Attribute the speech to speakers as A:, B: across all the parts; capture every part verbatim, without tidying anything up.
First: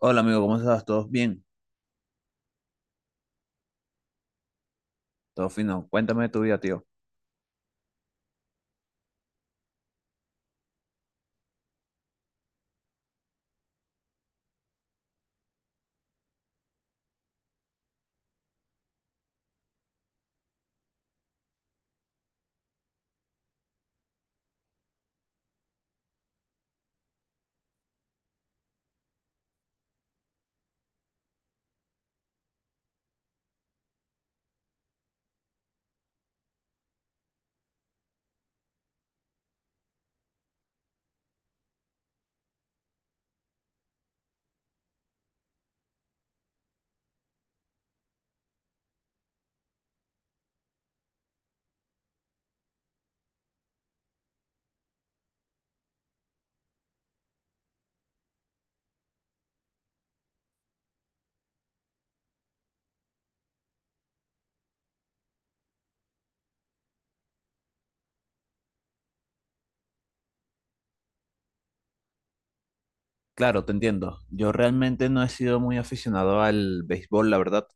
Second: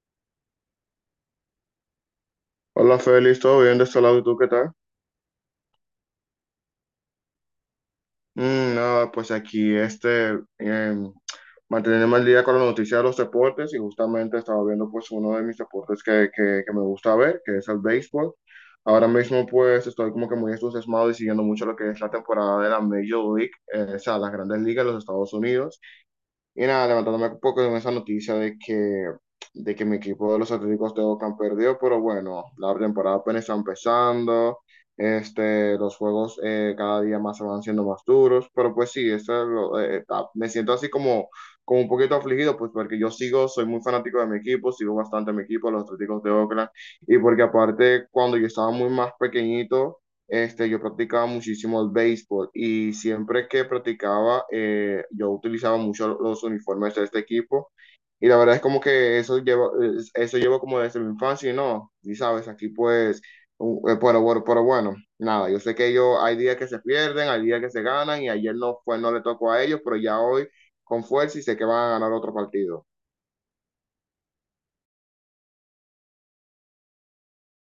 A: Hola amigo, ¿cómo estás? ¿Todos bien?
B: Hola Félix, ¿todo bien de este lado? ¿Y tú qué tal?
A: Todo fino. Cuéntame de tu vida, tío.
B: Mm, nada, pues aquí este, em, manteniéndome al día con la noticia de los deportes y justamente estaba viendo pues uno de mis deportes que, que, que me gusta ver, que es el béisbol. Ahora mismo pues estoy como que muy entusiasmado y siguiendo mucho lo que es la temporada de la Major League, eh, o sea, las grandes ligas de los Estados Unidos. Y nada, levantándome un poco con esa noticia de que, de que mi equipo de los Atléticos de Oakland perdió, pero bueno, la temporada apenas está empezando. Este, los juegos eh, cada día más se van siendo más duros, pero pues sí, eso es lo- eh, está- me siento así como como un poquito afligido, pues porque yo sigo, soy muy fanático de mi equipo, sigo bastante a mi equipo, los Atléticos de Oakland, y porque aparte cuando yo estaba muy más pequeñito, este, yo practicaba muchísimo el béisbol y siempre que practicaba, eh, yo utilizaba mucho los uniformes de este equipo. Y la verdad es como que eso llevo, es- eso llevo como desde mi infancia y no, y sabes, aquí pues, u- eh, pero, bueno- pero bueno, nada, yo sé que yo hay días que se pierden, hay días que se ganan y ayer no fue, no le tocó a ellos, pero ya hoy con fuerza y sé que van a ganar otro partido.
A: Claro, te entiendo. Yo realmente no he sido muy aficionado al béisbol, la verdad.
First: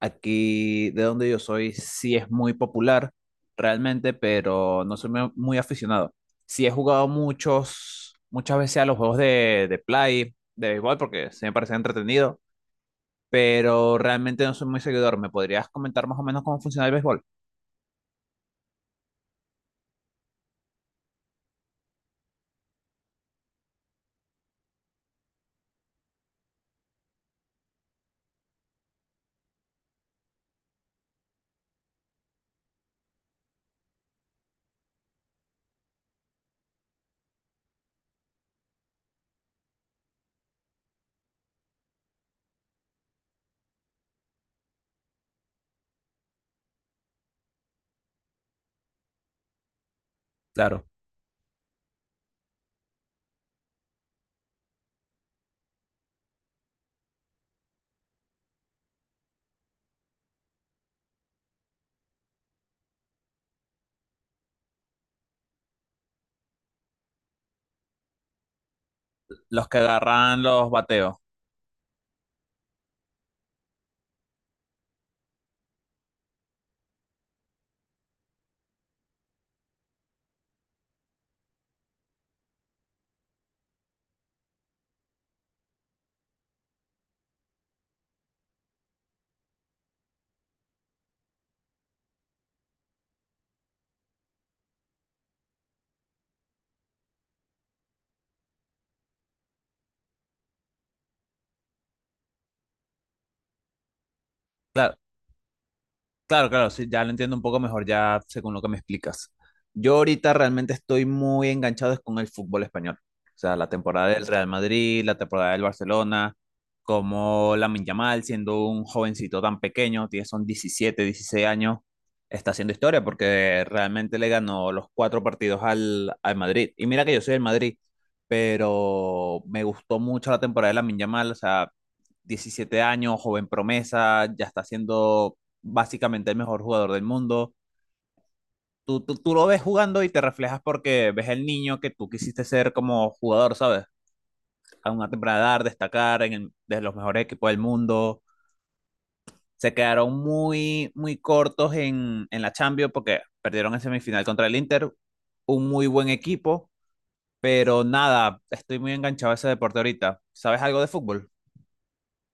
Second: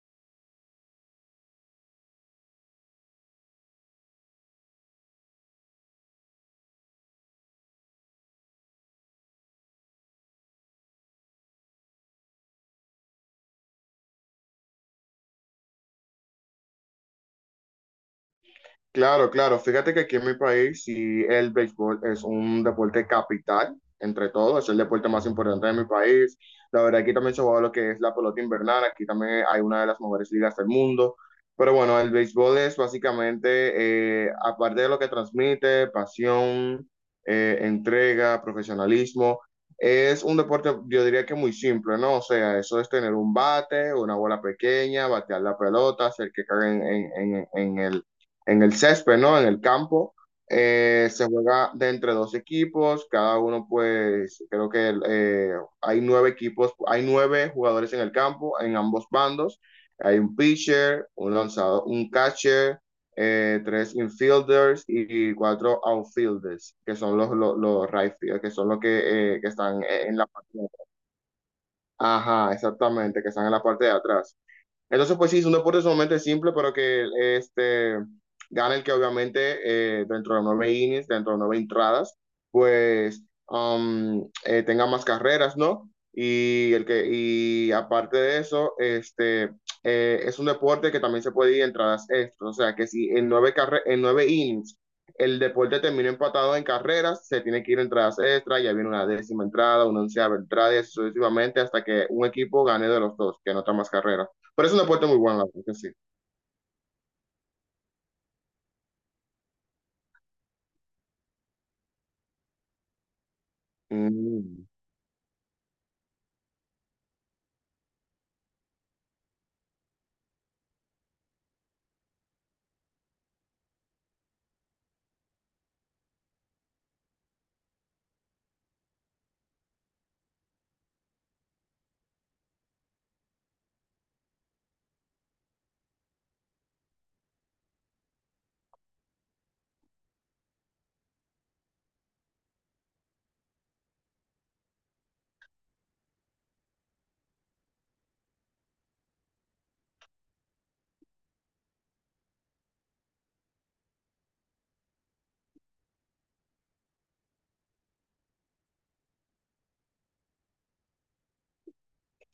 A: Aquí de donde yo soy sí es muy popular, realmente, pero no soy mu- muy aficionado. Sí he jugado muchos, muchas veces a los juegos de, de play, de béisbol, porque se me parece entretenido, pero realmente no soy muy seguidor. ¿Me podrías comentar más o menos cómo funciona el béisbol?
B: Claro, claro. Fíjate que aquí en mi país sí el béisbol es un deporte capital, entre todos, es el deporte más importante de mi país. La verdad, aquí también se juega lo que es la pelota invernal, aquí también hay una de las mejores ligas del mundo. Pero bueno, el béisbol es básicamente, eh, aparte de lo que transmite, pasión, eh, entrega, profesionalismo, es un deporte, yo diría que muy simple, ¿no? O sea, eso es tener un bate, una bola pequeña, batear la pelota, hacer que caiga en en- en- en el en el césped, ¿no? En el campo.
A: Claro.
B: Eh, se juega de entre dos equipos, cada uno pues creo que eh, hay nueve equipos, hay nueve jugadores en el campo, en ambos bandos. Hay un pitcher, un lanzador, un catcher, eh, tres infielders y, y cuatro outfielders, que son los, los, los right field, que son los que, eh, que
A: Los que
B: están en la
A: agarran
B: parte de
A: los
B: atrás.
A: bateos.
B: Ajá, exactamente, que están en la parte de atrás. Entonces, pues sí, es un deporte sumamente simple, pero que este, gana el que obviamente eh, dentro de nueve innings, dentro de nueve entradas, pues um, eh, tenga más carreras, ¿no? Y, el que, y aparte de eso, este, eh, es un deporte que también se puede ir entradas extras. O sea, que si en nueve, carre en nueve innings el deporte termina empatado en carreras, se tiene que ir entradas extras, ya viene una décima entrada, una onceava entrada, y así sucesivamente hasta que un equipo gane de los dos, que anota más carreras. Pero es una
A: Claro.
B: puerta muy buena, la verdad que sí.
A: Claro, claro, sí, ya lo entiendo un poco mejor ya según lo que me explicas. Yo ahorita realmente estoy muy enganchado es con el fútbol español. O sea, la temporada del Real
B: Mm.
A: Madrid, la temporada del Barcelona, como Lamine Yamal, siendo un jovencito tan pequeño, tiene son diecisiete, dieciséis años, está haciendo historia porque realmente le ganó los cuatro partidos al, al Madrid. Y mira que yo soy del Madrid, pero me gustó mucho la temporada de Lamine Yamal, o sea, diecisiete años, joven promesa, ya está haciendo básicamente el mejor jugador del mundo. Tú, tú, tú lo ves jugando y te reflejas porque ves el niño que tú quisiste ser como jugador, ¿sabes? A una temprana edad, destacar en el- de los mejores equipos del mundo. Se quedaron muy, muy cortos en, en la Champions porque perdieron en semifinal contra el Inter. Un muy buen equipo, pero nada, estoy muy enganchado a ese deporte ahorita. ¿Sabes algo de fútbol?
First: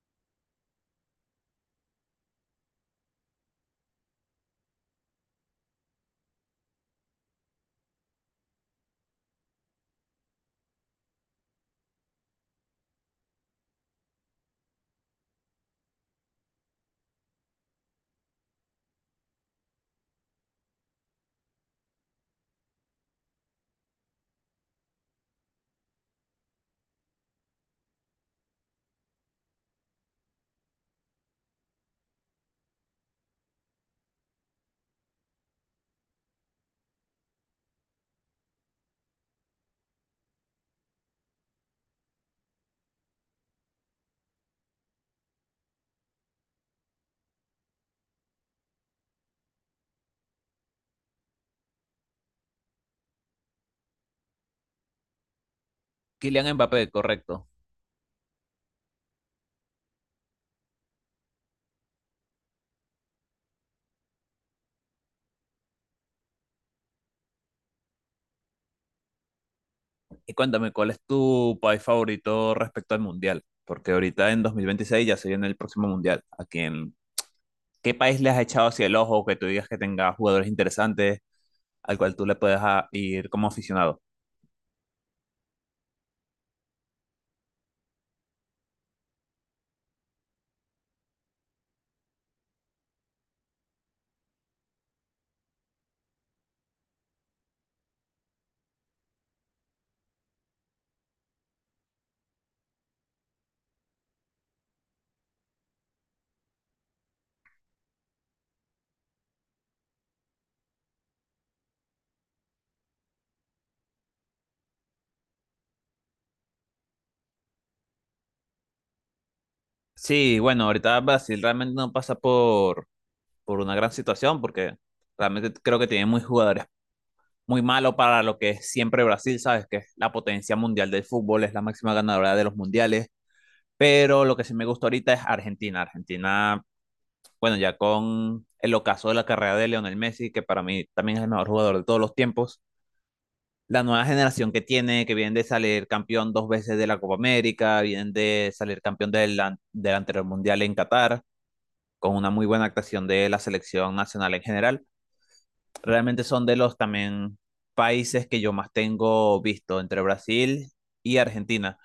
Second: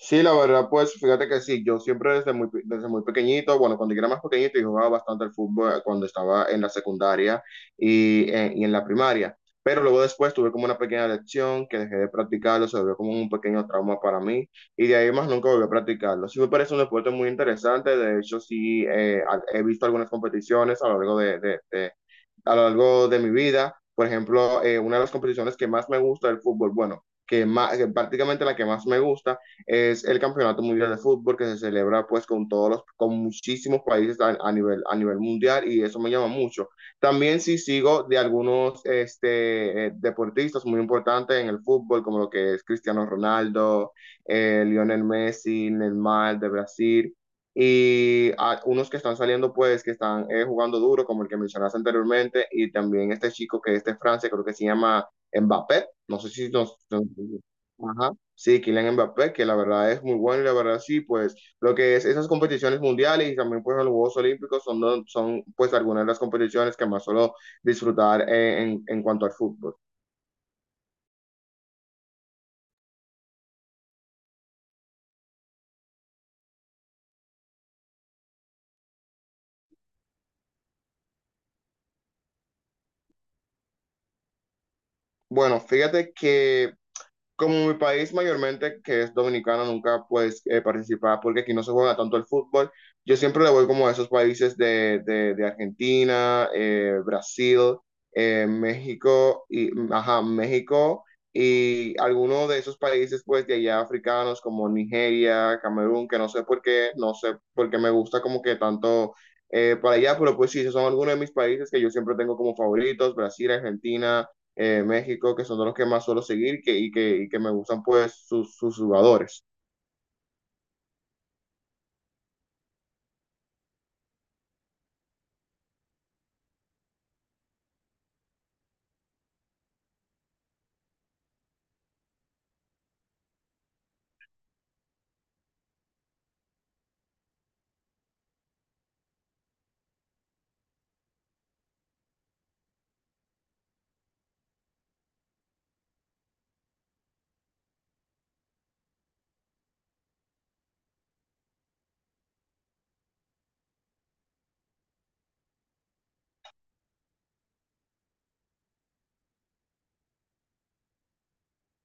B: Sí, la verdad, pues fíjate que sí, yo siempre desde muy, pe- desde muy pequeñito, bueno, cuando yo era más pequeñito, yo jugaba bastante al fútbol eh, cuando estaba en la secundaria y, eh, y en la primaria, pero luego después tuve como una pequeña lección que dejé de practicarlo, se volvió como un pequeño trauma para mí y de ahí más nunca volví a practicarlo. Sí me parece un deporte muy interesante, de hecho sí eh, a- he visto algunas competiciones a lo largo de, de- de- a lo largo de mi vida. Por ejemplo, eh, una de las competiciones que más me gusta del fútbol, bueno, que, más, prácticamente la que más me gusta es el Campeonato Mundial de Fútbol que se celebra pues con todos los, con muchísimos países a, a nivel, a nivel mundial y eso me llama mucho. También sí sigo de algunos este, eh, deportistas muy importantes en el fútbol, como lo que es Cristiano Ronaldo, eh, Lionel Messi, Neymar de Brasil y a unos que están saliendo pues que están eh, jugando duro como el que mencionaste anteriormente y también este chico que es de Francia creo que se llama Mbappé no sé si
A: Kylian
B: nos,
A: Mbappé,
B: nos,
A: correcto.
B: ajá, sí, Kylian Mbappé, que la verdad es muy bueno y la verdad sí, pues lo que es esas competiciones mundiales y también pues los Juegos Olímpicos son, do- son pues algunas de las competiciones que más suelo disfrutar eh, en, en cuanto al fútbol.
A: Y cuéntame, ¿cuál es tu país favorito respecto al mundial? Porque ahorita en dos mil veintiséis ya se viene el próximo mundial. ¿A quién, qué país le has echado hacia el ojo que tú digas que tenga jugadores interesantes al cual tú le puedes a- ir como aficionado?
B: Bueno, fíjate que como mi país mayormente, que es dominicano, nunca pues eh, participaba porque aquí no se juega tanto el fútbol, yo siempre le voy como a esos países de, de- de Argentina, eh, Brasil, eh, México y, ajá, México y algunos de esos países pues de allá africanos como Nigeria, Camerún, que no sé por qué, no sé por qué me gusta como que tanto eh, para allá, pero pues sí, esos son algunos de mis países que yo siempre tengo como favoritos, Brasil, Argentina, eh, México, que son de los que más suelo seguir que, y, que, y que me gustan pues sus, sus jugadores.
A: Sí, bueno, ahorita Brasil realmente no pasa por, por una gran situación porque realmente creo que tiene muy jugadores muy malos para lo que es siempre Brasil, ¿sabes? Que es la potencia mundial del fútbol, es la máxima ganadora de los mundiales. Pero lo que sí me gusta ahorita es Argentina. Argentina bueno, ya con el ocaso de la carrera de Lionel Messi, que para mí también es el mejor jugador de todos los tiempos, la nueva generación que tiene, que vienen de salir campeón dos veces de la Copa América, vienen de salir campeón del, an- del anterior Mundial en Qatar, con una muy buena actuación de la selección nacional en general, realmente son de los también países que yo más tengo visto entre Brasil y Argentina.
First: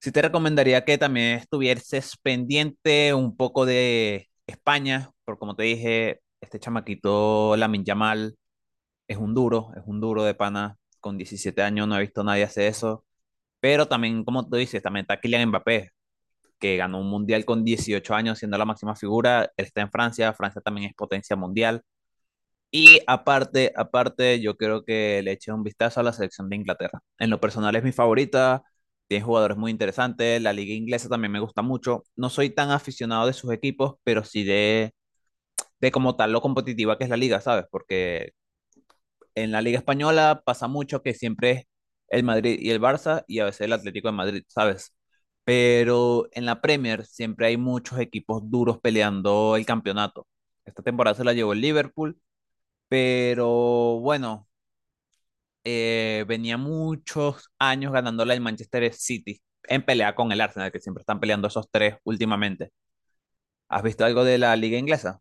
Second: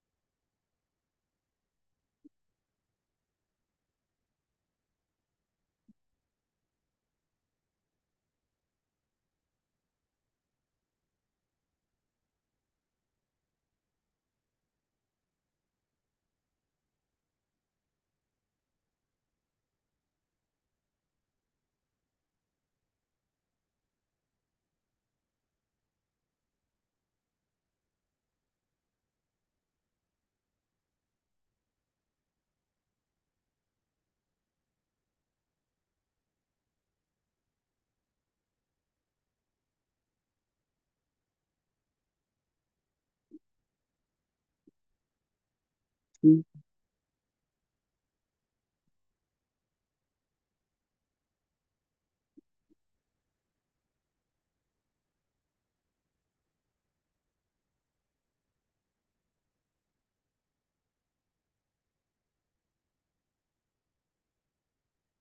A: Sí te recomendaría que también estuvieses pendiente un poco de España, porque como te dije, este chamaquito Lamin Yamal es un duro, es un duro de pana, con diecisiete años no he visto a nadie hacer eso, pero también, como tú dices, también está Kylian Mbappé, que ganó un mundial con dieciocho años siendo la máxima figura, él está en Francia, Francia también es potencia mundial. Y aparte, aparte, yo creo que le eché un vistazo a la selección de Inglaterra. En lo personal es mi favorita, tiene jugadores muy interesantes, la liga inglesa también me gusta mucho. No soy tan aficionado de sus equipos, pero sí de, de como tal lo competitiva que es la liga, ¿sabes? Porque en la liga española pasa mucho que siempre es el Madrid y el Barça y a veces el Atlético de Madrid, ¿sabes? Pero
B: Sí,
A: en la Premier siempre hay muchos equipos duros peleando el campeonato. Esta temporada se la llevó el Liverpool, pero bueno eh, venía muchos años ganándola el Manchester City en pelea con el Arsenal, que siempre están peleando esos tres últimamente. ¿Has visto algo de la liga inglesa?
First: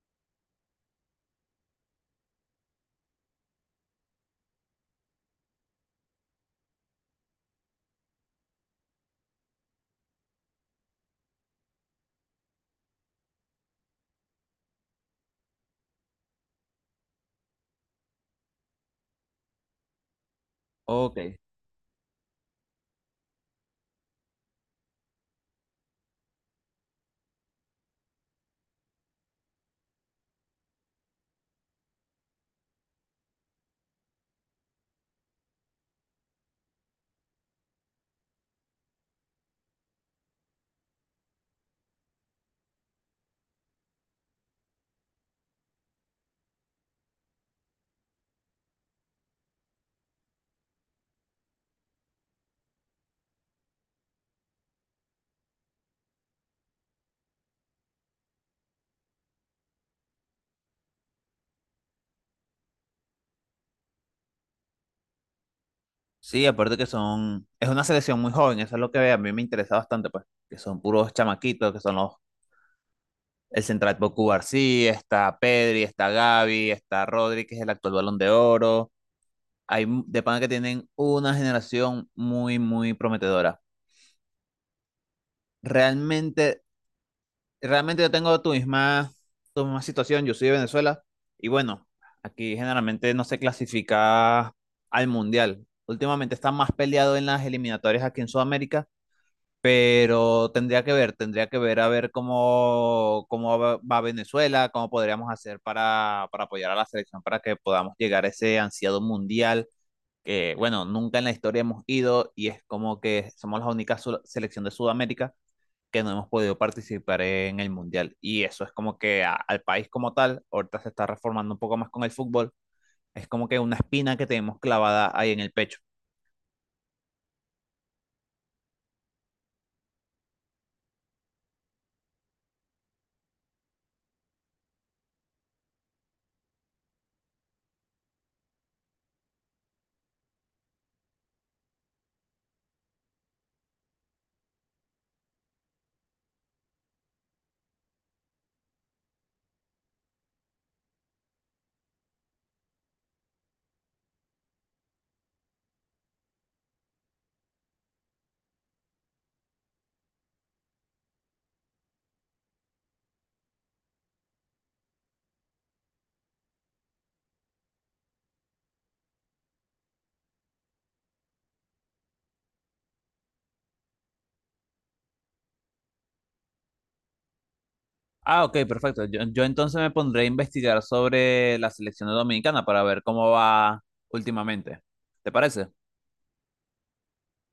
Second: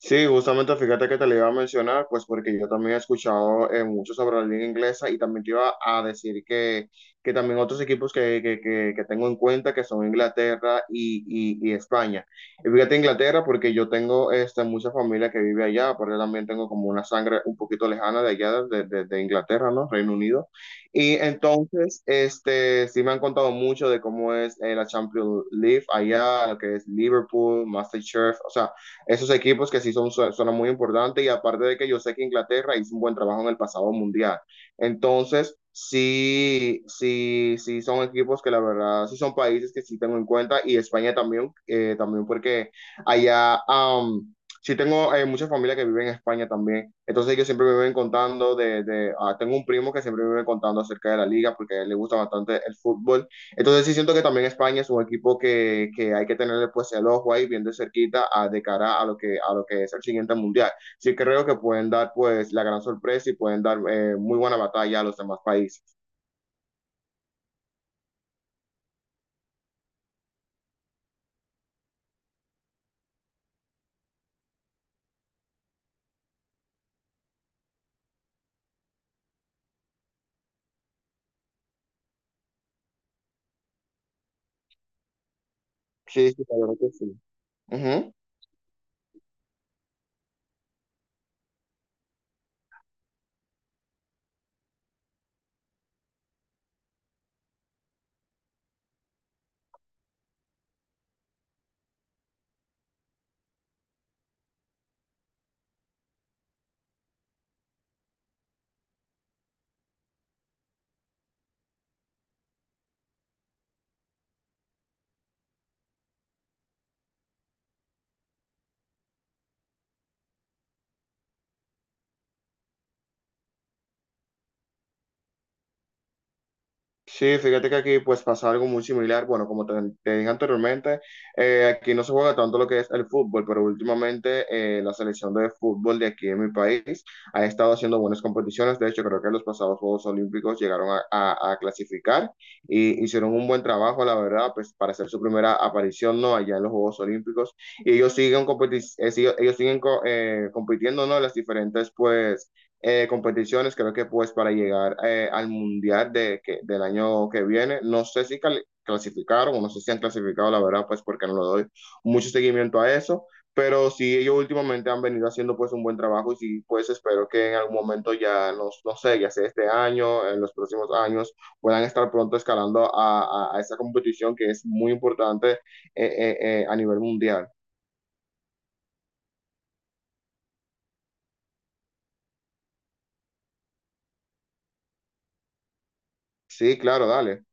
B: sí, justamente fíjate que te lo iba a mencionar, pues porque yo también he escuchado eh, mucho sobre la liga inglesa y también te iba a decir que, que también otros equipos que, que, que, que tengo en cuenta que son Inglaterra y, y, y España. Y fíjate Inglaterra porque yo tengo este, mucha familia que vive allá, aparte también tengo como una sangre un poquito lejana de allá, de, de, de Inglaterra, ¿no? Reino Unido. Y
A: Ok.
B: entonces, este, sí me han contado mucho de cómo es eh, la Champions League allá, lo que es Liverpool, MasterChef, o sea esos equipos que sí son, son muy importantes y aparte de que yo sé que Inglaterra hizo un buen trabajo en el pasado mundial. Entonces, sí, sí, sí son equipos que la verdad, sí son países que sí tengo en cuenta y España también, eh, también porque allá... Um, sí tengo eh, mucha familia que vive en España también, entonces ellos siempre me ven contando de, de ah, tengo un primo que siempre me vive contando acerca de la liga porque a él le gusta bastante el fútbol, entonces sí siento que también España es un equipo que, que hay que tenerle pues el ojo ahí bien de cerquita a- de cara a lo que, a lo que es el siguiente mundial. Sí creo que pueden dar pues la gran sorpresa y pueden dar eh, muy buena batalla a los demás países.
A: Sí, aparte que son, es una selección muy joven, eso es lo que a mí me interesa bastante, pues, que son puros chamaquitos, que son los, el central Boku García, está Pedri, está Gavi, está Rodri, que es el actual Balón de Oro. Hay m- de pana que tienen una generación muy, muy prometedora.
B: Sí,
A: Realmente
B: sí, la verdad que sí.
A: realmente yo
B: Ujú.
A: tengo tu misma, tu misma situación, yo soy de Venezuela y bueno, aquí generalmente no se clasifica al mundial. Últimamente está más peleado en las eliminatorias aquí en Sudamérica, pero tendría que ver, tendría que ver a ver cómo, cómo va va Venezuela, cómo podríamos hacer para, para apoyar a la selección para que podamos llegar a ese ansiado mundial que, bueno, nunca en la historia hemos ido y es como que somos la única su- selección de Sudamérica que no hemos podido participar en el Mundial. Y eso es como que a- al país como tal, ahorita se está reformando un poco más con el fútbol, es como que una espina que tenemos clavada ahí en el pecho.
B: Sí, fíjate que aquí pues pasa algo muy similar. Bueno, como te, te dije anteriormente, eh, aquí no se juega tanto lo que es el fútbol, pero últimamente eh, la selección de fútbol de aquí en mi país ha estado haciendo buenas competiciones. De hecho, creo que en los pasados Juegos Olímpicos llegaron a, a- a clasificar y hicieron un buen trabajo, la verdad, pues para hacer su primera aparición, ¿no? Allá en los Juegos Olímpicos. Y ellos siguen, competi- eh, sig- ellos siguen co- eh, compitiendo, ¿no? En las diferentes pues eh, competiciones, creo que pues para llegar eh, al mundial de, que, del año que viene, no sé si cal- clasificaron o no sé si han clasificado, la verdad, pues porque no le doy mucho seguimiento a eso, pero sí ellos últimamente han venido haciendo pues un buen trabajo y sí pues espero que en algún momento ya, no, no sé, ya sea este año, en los próximos años, puedan estar pronto escalando a, a- a esa competición que es muy importante eh, eh, eh, a nivel mundial.
A: Ah, ok, perfecto. Yo, yo entonces me pondré a investigar sobre la selección dominicana para ver cómo va últimamente. ¿Te parece?
B: Sí, claro, dale.